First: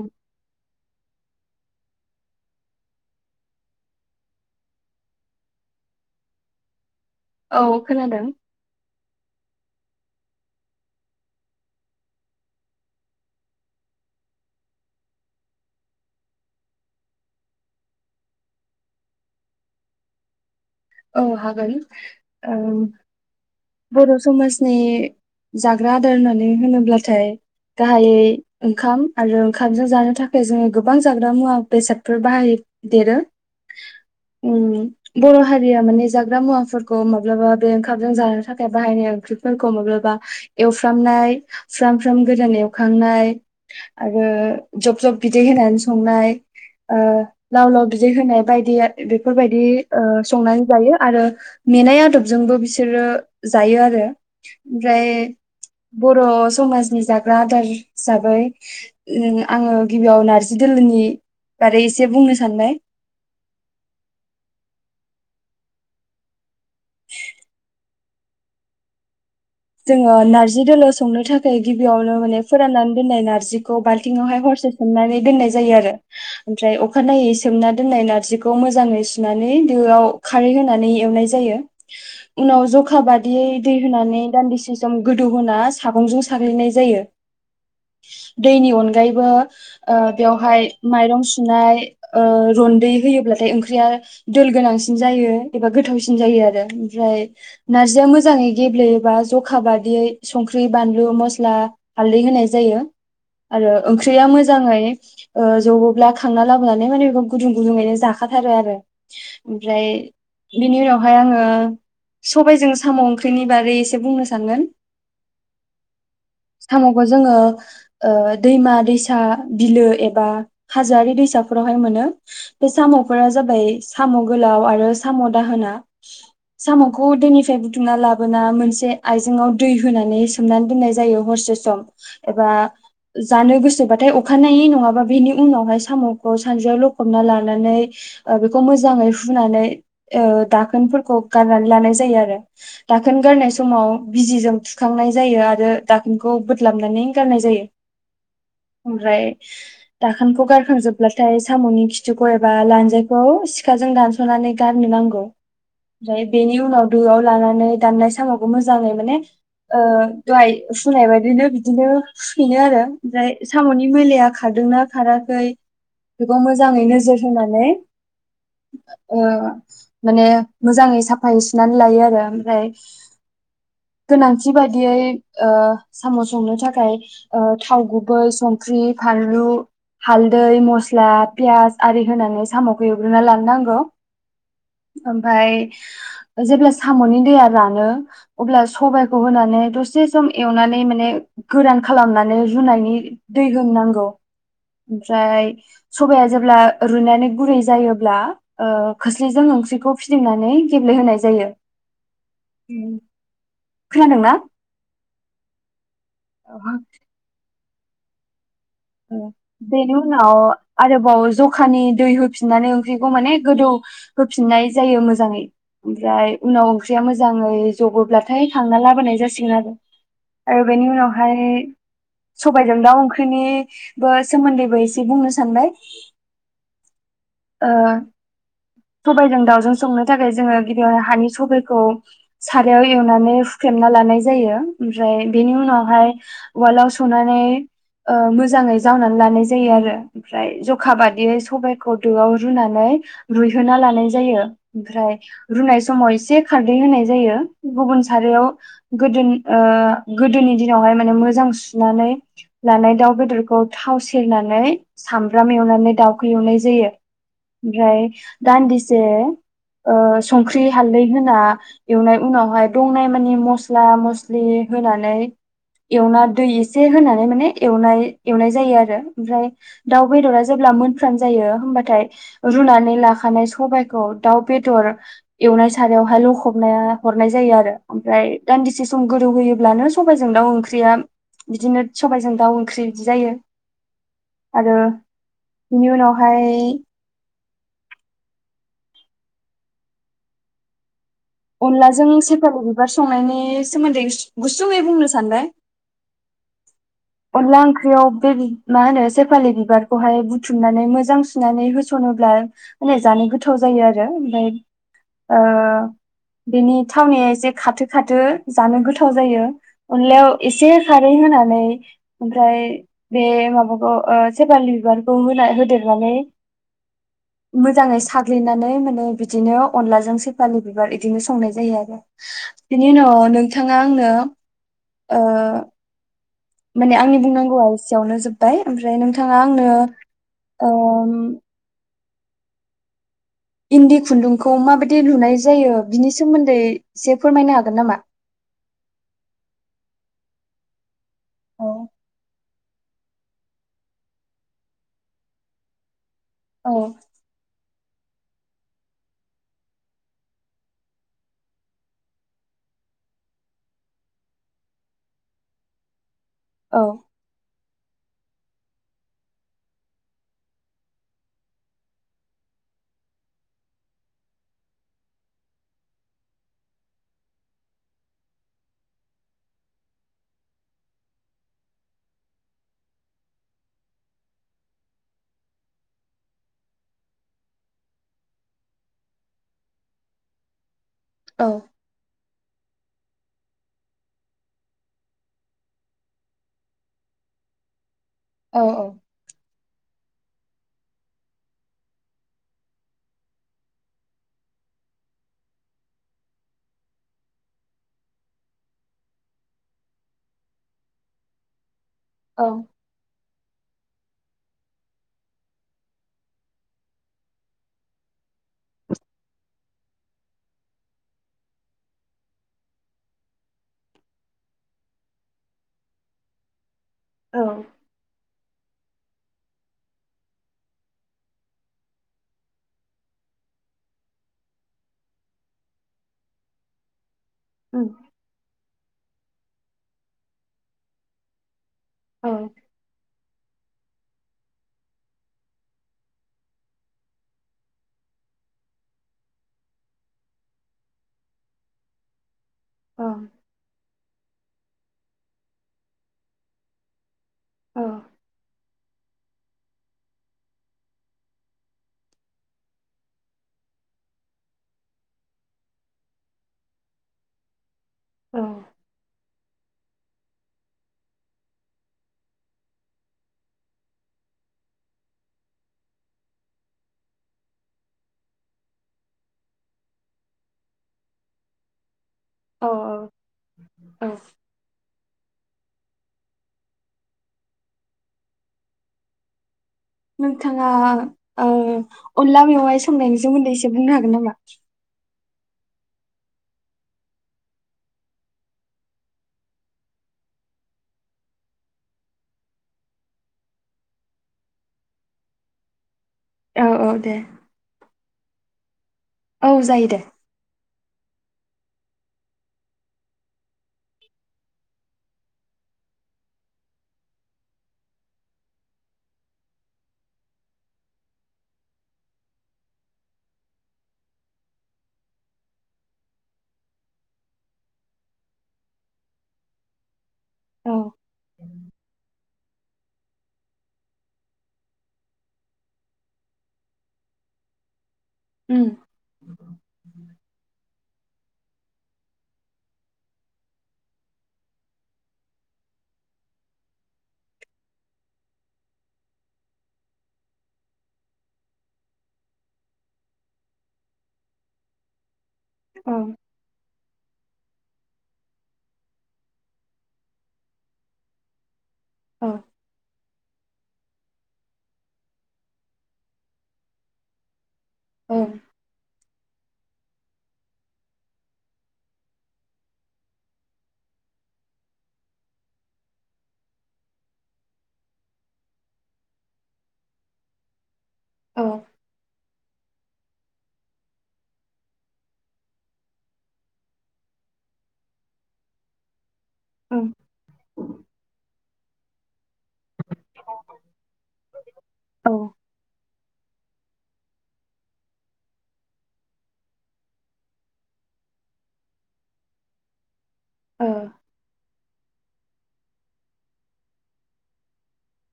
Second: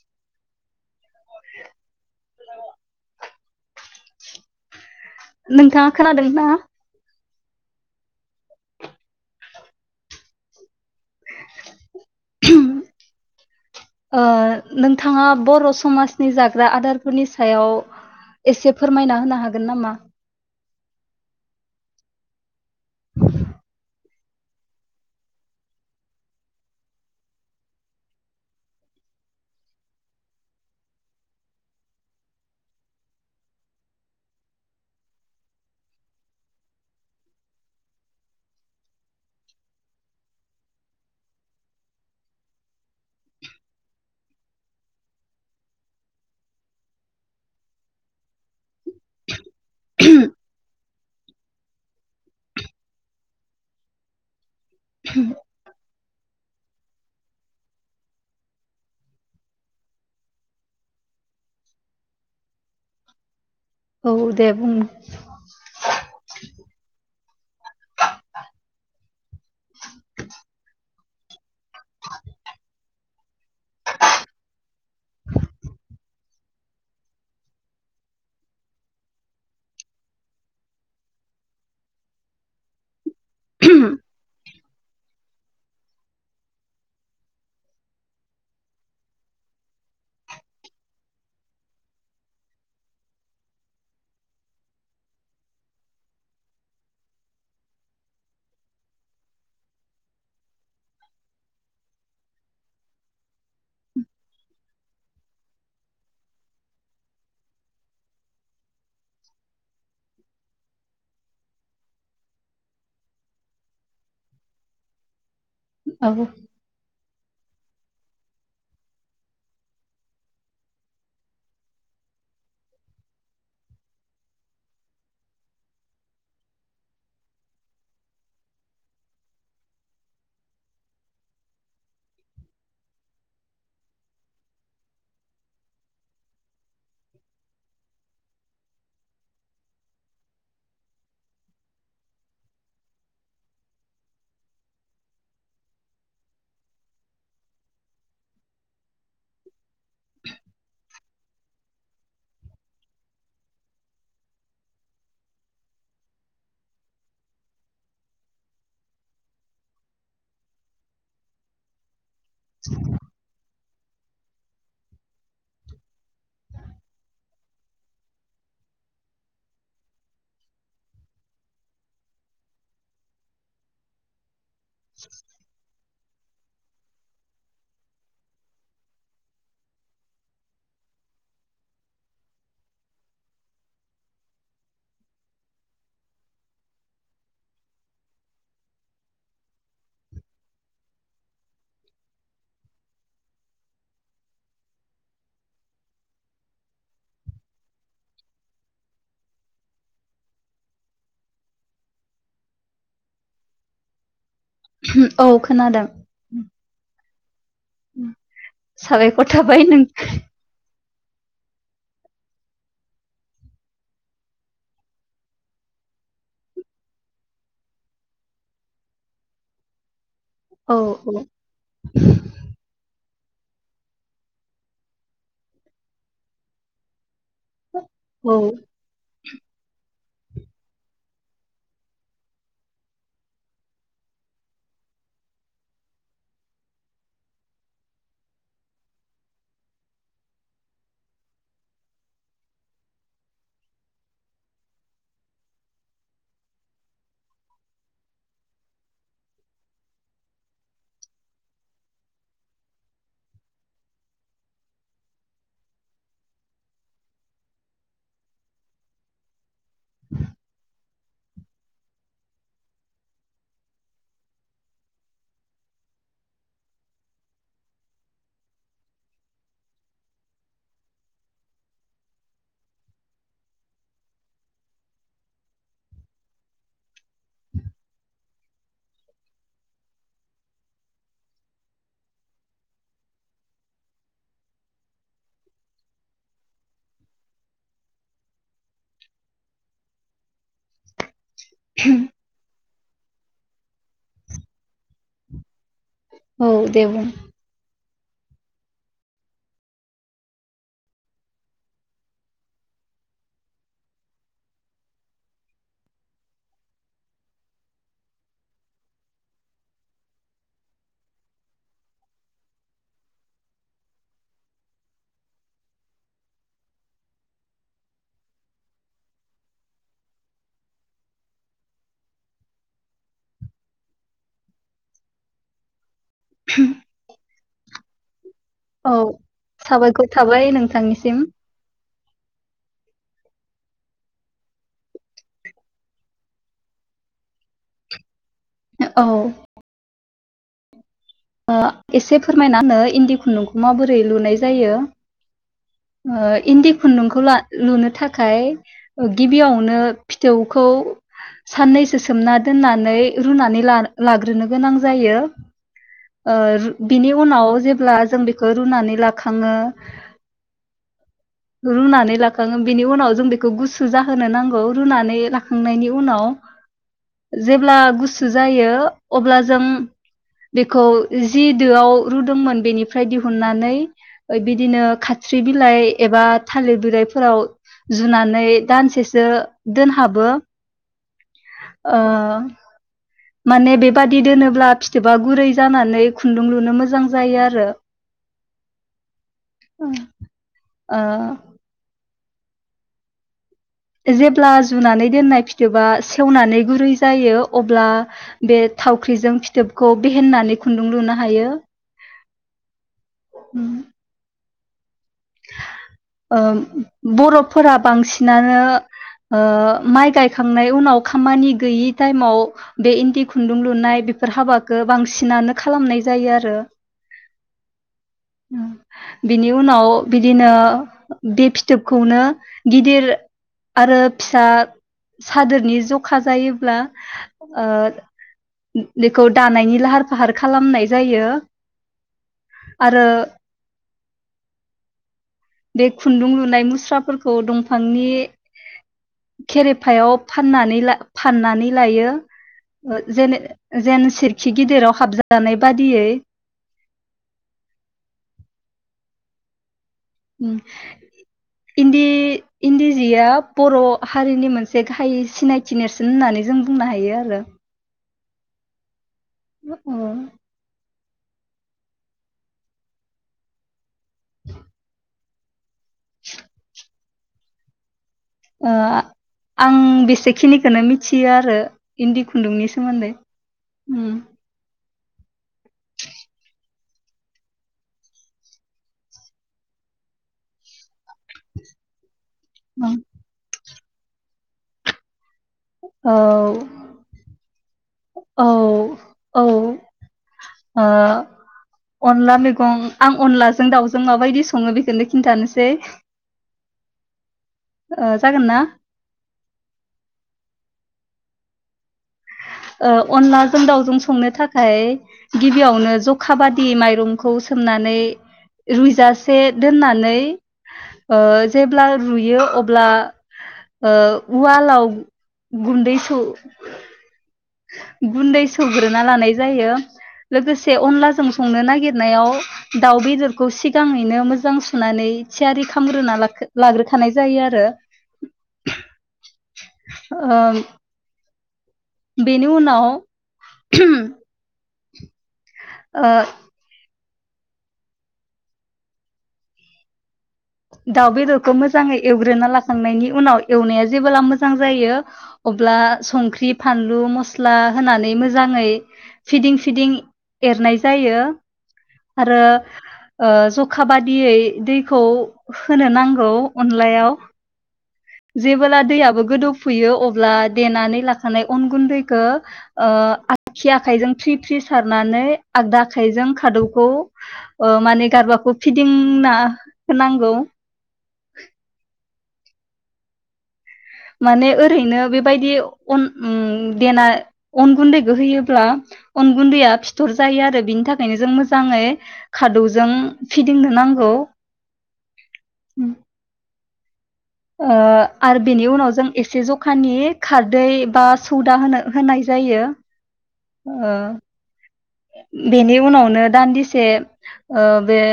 उ [inaudible] नोंथाङा खोनादों ना? औ खोनादों। [unintelligible] ओ नोंथाङा बर' समाजनि जाग्रा आदारफोरनि सायाव एसे फोरमायना होनो हागोन नामा? औ हागोन। औ बर' समाजनि जाग्रा आदार होननानै होनोब्लाथाय गाहायै ओंखाम आरो ओंखामजों जानो थाखाय जोङो गोबां जाग्रा मुवा बेसादफोर बाहाय देरो उम बर' हारिया माने जाग्रा मुवाफोरखौ माब्लाबा बे ओंखामजों जानो थाख बाहायनाय ओंख्रिफोरखौ माब्लाबा एवफ्रामनाय फ्राम फ्राम गोरान एवखांनाय आरो जब जब बिदै होनानै संनाय ओ लाव लाव बिदै होनाय बायदि ओ बे बेफोरबायदि ओ संनानै जायो। आरो मेनाय आदबजोंबो बिसोरो जायो आरो ओमफ्राय बर' समाजनि जाग्रा आदार हिसाबै उम आङो गिबियाव नारजि दोलोनि बारै एसे बुंनो सानबाय। औ दे बुं जोङो नारजि दोलो संनो था थाय गिबियावनो माने फोरानना दोननाय नारजिखौ बालथिं आवहाय हरसे सोमनानै दोननाय जायो आरो आमफ्राय अखानायै सोमना दोनाय नारजिखौ मोजाङै सुनानै दोआव खारै होनानै एवनाय जायो उनाव जखा इयै दै होनानै टदसे सम गोदौ होना सागंजों साग्लिनाय जायो दैनि अनगायैबो ओ बेयाव हाय माइरं सुनाय ओ रनदै होयोब्ला थाय ओंख्रिआ दोल गोनांसिन जायो एबा गोथावसिन जायो आरो ओमफ्राय नारजिया मोजाङै गेब्लेयो बा जखा बादियै संख्रि बानलु मस्ला हालदै होनाय जायो आरो ओंख्रिया मोजाङै ओ जबोब्ला खांना लाबोनानै माने बे गुदुं गुदुङैनो जाखाथारो आरो ओमफ्राय बेनि उनावहाय आङो सबायजों साम' ओंख्रिनि बागै बुंनो सानगोन औ। बोजोंओ ओ दैमा दैसा बिलो एबा हाजोआरि दैसाफोरावहाय मोननो बे साम'फोरा जाबाय साम गोलाव आरो साम दाहोना साम'खौ दैनिफ्राय बुथुमना लाबोना मोनसे बे आइजेंआव दै होनानै सोमना दोननाय जायो हरसे सम एबा जानो गोसोबाथाय अखानायै नङाबा बेनि उनावहाय सामखौ सानज्रियाव लखबना लानानै ओ बेखौ मोजाङै हुनानै दाखोनफोरखौ गारनानै लानाय जायो आरो दाखोन गारनाय सम समाव बिजिजों थुखावनाय जायो आरो दाखोनखौ बोदलाबनानै गारनाय जायो ओमफ्राय दाखोनखौ गारखांजोबब्लाथाय साम'नि खिथिुखौ एबा लानजायखौ सिखाजों दानस'नानै गारनो नांगौ ओमफ्राय बेनि उनाव दोआव लानानै दाननाय सामखौ मोजाङै माने ओ दहाय फुनाय बायदिनो बिदिनो फुफिनो आरो ओमफ्राय साम'नि मैलाया खारदोंना खाराखै बेखौ मोजाङै नोजोर होनानै ओ माने मोजाङै साफायै सुनानै लायो आरो ओमफ्राय गोनां बिबायदियै ओ सामस संनो थाखाय ओ थाव गुबै संख्रि फानलु हालदै मस्ला पियास आरि होनानै सामखौ एवग्रोना लानो नांगौ ओमफफ्राय जेब्ला सामनि दैया रानो अब्ला सबाइखौ होनानै दसे सम एवनानै माने गोरान खालामनानै रुनायनि दै होनांगौ ओमफ्राय सबाया जेब्ला रुनानै गुरै जायोब्ला ओ खोस्लिजों ओंख्रिखौ फिदिंनानै गेब्लेहोनाय जायो। उम खोनादोंना? [unintelligible] औ खोनादों साबायखर थाबाय नों बेनि उनाव आरोबाव जखानि दै होफिननानै ओंख्रिखौ माने गोदौ होफिननाय जायो मोजाङै ओमफ्राय उनाव ओंख्रिया मोजाङै जबोब्लाथाय खांना लाबोनाय जासिगोन आरो। आरो औ बेनि औ उनावहाय सबायजों दाउ ओंख्रि [unintelligible] बो सोमोन्दैबो एसे बुंनो सानबाय ओ औ सबायजों दाउजों संनो थाखाय जोङो गिबियाव हानि सबाइखौ सारायाव एवनानै हुख्रेमना लानाय जायो ओमफ्राय बेनि उनावहाय उवालाव सौनानै मोजाङै जावनानै लानाय जायो आरो ओमफ्राय जखा बादियै सबाइखौ दोआव रुनानै रुइहोना लानाय जायो ओमफ्राय रुनाय समाव एसे खारदै होनाय जायो गुबुन सारायाव गोदो ओ गोदोनि दिनावहाय माने मोजां सुनानै लानाय दाउ बेदरखौ थाव सेरनानै सामब्राम एवनानै दाउखौ एवनाय जायो ओमफ्राय दान्दिसे ओ संख्रि हालदै होना एवनाय उनावहाय दंनाय माने मस्ला मस्लि होनानै एवना दै एसे होनानै माने एनाय एवनाय जायो आरो ओमफ्राय दाउ बेदरा जेब्ला मोनफ्राम जायो हबाथाय रुनानै लाखानाय सबबायखौ दाउ बेदर एवनाय सारावहाय लखबनाय हरनाय जायो आरो ओमफ्राय दान्दिसे सम गोदौ होयोब्लानो सबबायजों दाउ ओंख्रिया बिदिनो सबबायजों दाउ ओंख्रि बिदि जायो आरो बिनि उनावहाय अनलाजों सेपालि बिब बिबार संनायनि सोमोन्दै गुस-गुसुङै बुंनो सानबाय। औ दे बुं। अनला ओंख्रियाव बे मा होनो सेफालि बिबारखौहाय बुथुमनानै मोजां सुनानै होसनोब्ला जानो गोथाव जायो आरो ओमफ्राय ओ बेनि थावनिया एसे खाथो खाथो जानो गोथाव जायो। अनलायाव एसे खारै होनानै ओमफ्राय बे माबाखौ ओ सेपालि बिबारखौ होना होदेरनानै मोजाङै साग्लिनानै माने बिदिनो अनलाजों सेफालि बिबार बिदिनो संनाय जायो आरो बेनि उनाव नोंथाङा आंनो ओ। माने आंनि बुंनांगौआ एसेयावनो जोब बाय औ ओमफ्राय नोंथाङा आंनो साबायखर थाबाय ओ। नोंथांनिसिम इन्दि खुन्दुंखौ माबायदि लुनाय जायो बिनि सोमोन्दै एसे फोरमायनो हागोन नामा? औ। ओ औ एसे फोरमायना होनो इन्दि खुन्दुंखौ माबोरै लुनाय जायो? ओ औ इन्दि खुन्दुंखौ ला लुनो थाखाय गिबियावनो फिथौखौ साननैसो सोमना दोननानै रुनानै लानो लाग्रोनो गोनां जायो ओ औ बिनि उनाव जे अब्ला जों बेखौ रुनानै लाखाङो रुनानै लाखाङो बेनि उनाव जों बेखौ गुसु जाहोनो नांगौ रुनानै लाखांनायनि उनाव जेब्ला गुसु जायो अब्ला जों बेखौ जि दोआव रुदोंमोन बेनिफ्राय दिहुननानै बिदिनो खाथ्रि बिलाइ एबा थालिर बिलाइफोराव जुनानै दानसेसो दोनहाबो। औ ओ माने बेबादि दोनोब्ला फिथोबा गुरै जानानै खुन्दुं लुनो मोजां जायो आरो। औ औ ओ ओ जेब्ला जुनानै दोननाय फिथोबा सेवनानै गुरै जायो अब्ला बे थावख्रिजों फिथोबखौ बेहेननानै खुन्दुं लुनो हायो औ। उम ओ बर'फोरा बांसिनानो ओ माइ गायखांनाय उनाव खामानि गैयि टाइमाव बे इन्दि खुन्दुं लुनाय बेफोर हाबाखौ बांसिनानो खालामनाय जायो आरो औ उम बिनि उनाव बिदिनो बे फिथोबखौनो गिदिर आरो फिसा सादोरनि ज'खा जायोब्ला ओ उम बेखौ दानायनि लाहार फाहार खालामनाय जायो। औ। आरो बे खुन्दुं लुनाय मुस्राफोरखौ दंफांनि खेरेफायाव फाननानै फाननानै लायो। औ जेने जेन सि खि गिदिराव हाबजानाय बादियै। औ इन्दि इन्दि जिया बर' हारिनि मोनसे गाहाय सिनायथि नेरसोन होननानै जों बुंनो हायो आरो औ ओ। [inaudible] ओ आं बेसेखिनिखौनो मिथियो आरो इन्दि औ खुन्दुंनि सोमोन्दै। औ [inaudible] नोंथाङा ओ अनला मेवङाइ उम, संनायनायनि सोमानदैसै। बुंनो हागोन नामा? औ औ औ ओ अनला मैगं आं अनलाजों दाउजों माबायदि सङो बेखोनो खिन्थानोसै औ औ दे ओ जागोन ना? औ जायो दे। ओ अनलाजों दाउजों संनो थाखाय गिबियावनो जखा बादि माइरंखौ सोमनानै रुइजासे दोननानै ओ जेब्ला रुयो अब्ला उवालाव गुन्दै सौ गुन्दै सौग्रोना लानाय जायो औ लोगोसे अनलाजों संनो नागिरनायाव दाउ बेदरखौ सिगाङैनो मोजां सुनानै थियारि खालामामग्रोना लाखो लाग्रोखानाय जायो आरो। उम ओ बेनि उनाव ओ दाउ बेदरखौ मोजाङै एवग्रोना लाखांनायनि उनाव एवनाया जेबोला मोजां जायो अब्ला औ संख्रि फानलु म मस्ला होनानै मोजाङै फिदिं फिदिं एरनाय जायो। औ आरो ओ जखा बादियै दैखौ होनो नांगौ अनलायाव औ जेबोला दैयाबो गोदौफुयो अब्ला देनानै लाखानाय अन गुन्दैखो ओ आगखि आखाइजों फ्रि फ्रि सारनानै आगदा आखाइजों खादौखौ ओ माने गारबाखौ फिदिंना होनांगौ। औ माने ओरैनो बेबायदि अन उम देना अन गुन्दैखौ होयोब्ला अन गुन्दैया ओं फिथर जायो आरो बिनि थाखायनो जों मोजां जाङै खादौजों फिदिंनो नांगौ औ ओ उम ओ आरो बेनि उनाव जों एसे जखानि खारदै बा सौदा होनो होनाय जायो औ ओ बेनि उनावनो दान्दिसे ओ बे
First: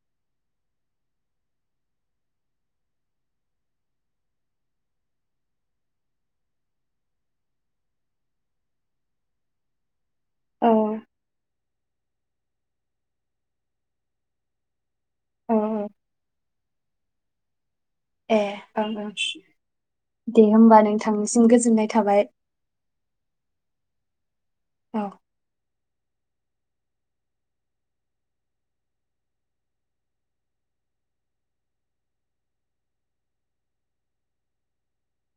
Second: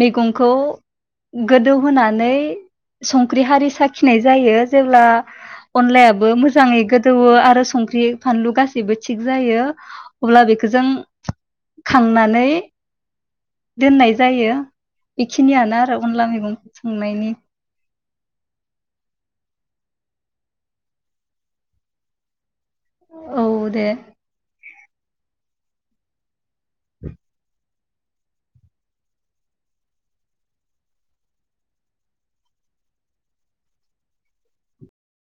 मैगंखौ गोदौहोनानै संख्रि हारि साखिनाय जायो जेब्ला अनलायाबो मोजाङै गोदौवो आरो संख्रि फानलु गासैबो थिग जायो। अब्ला बेखौ जों खांनानै इ दोननाय जायो बेखिनियानो औ आरो अनला मैगंखौ संनायनि ए ओं ओं दे होमबा नों थांनिसिम गोजोननाय थाबाय औ दे‌ अ [inaudible]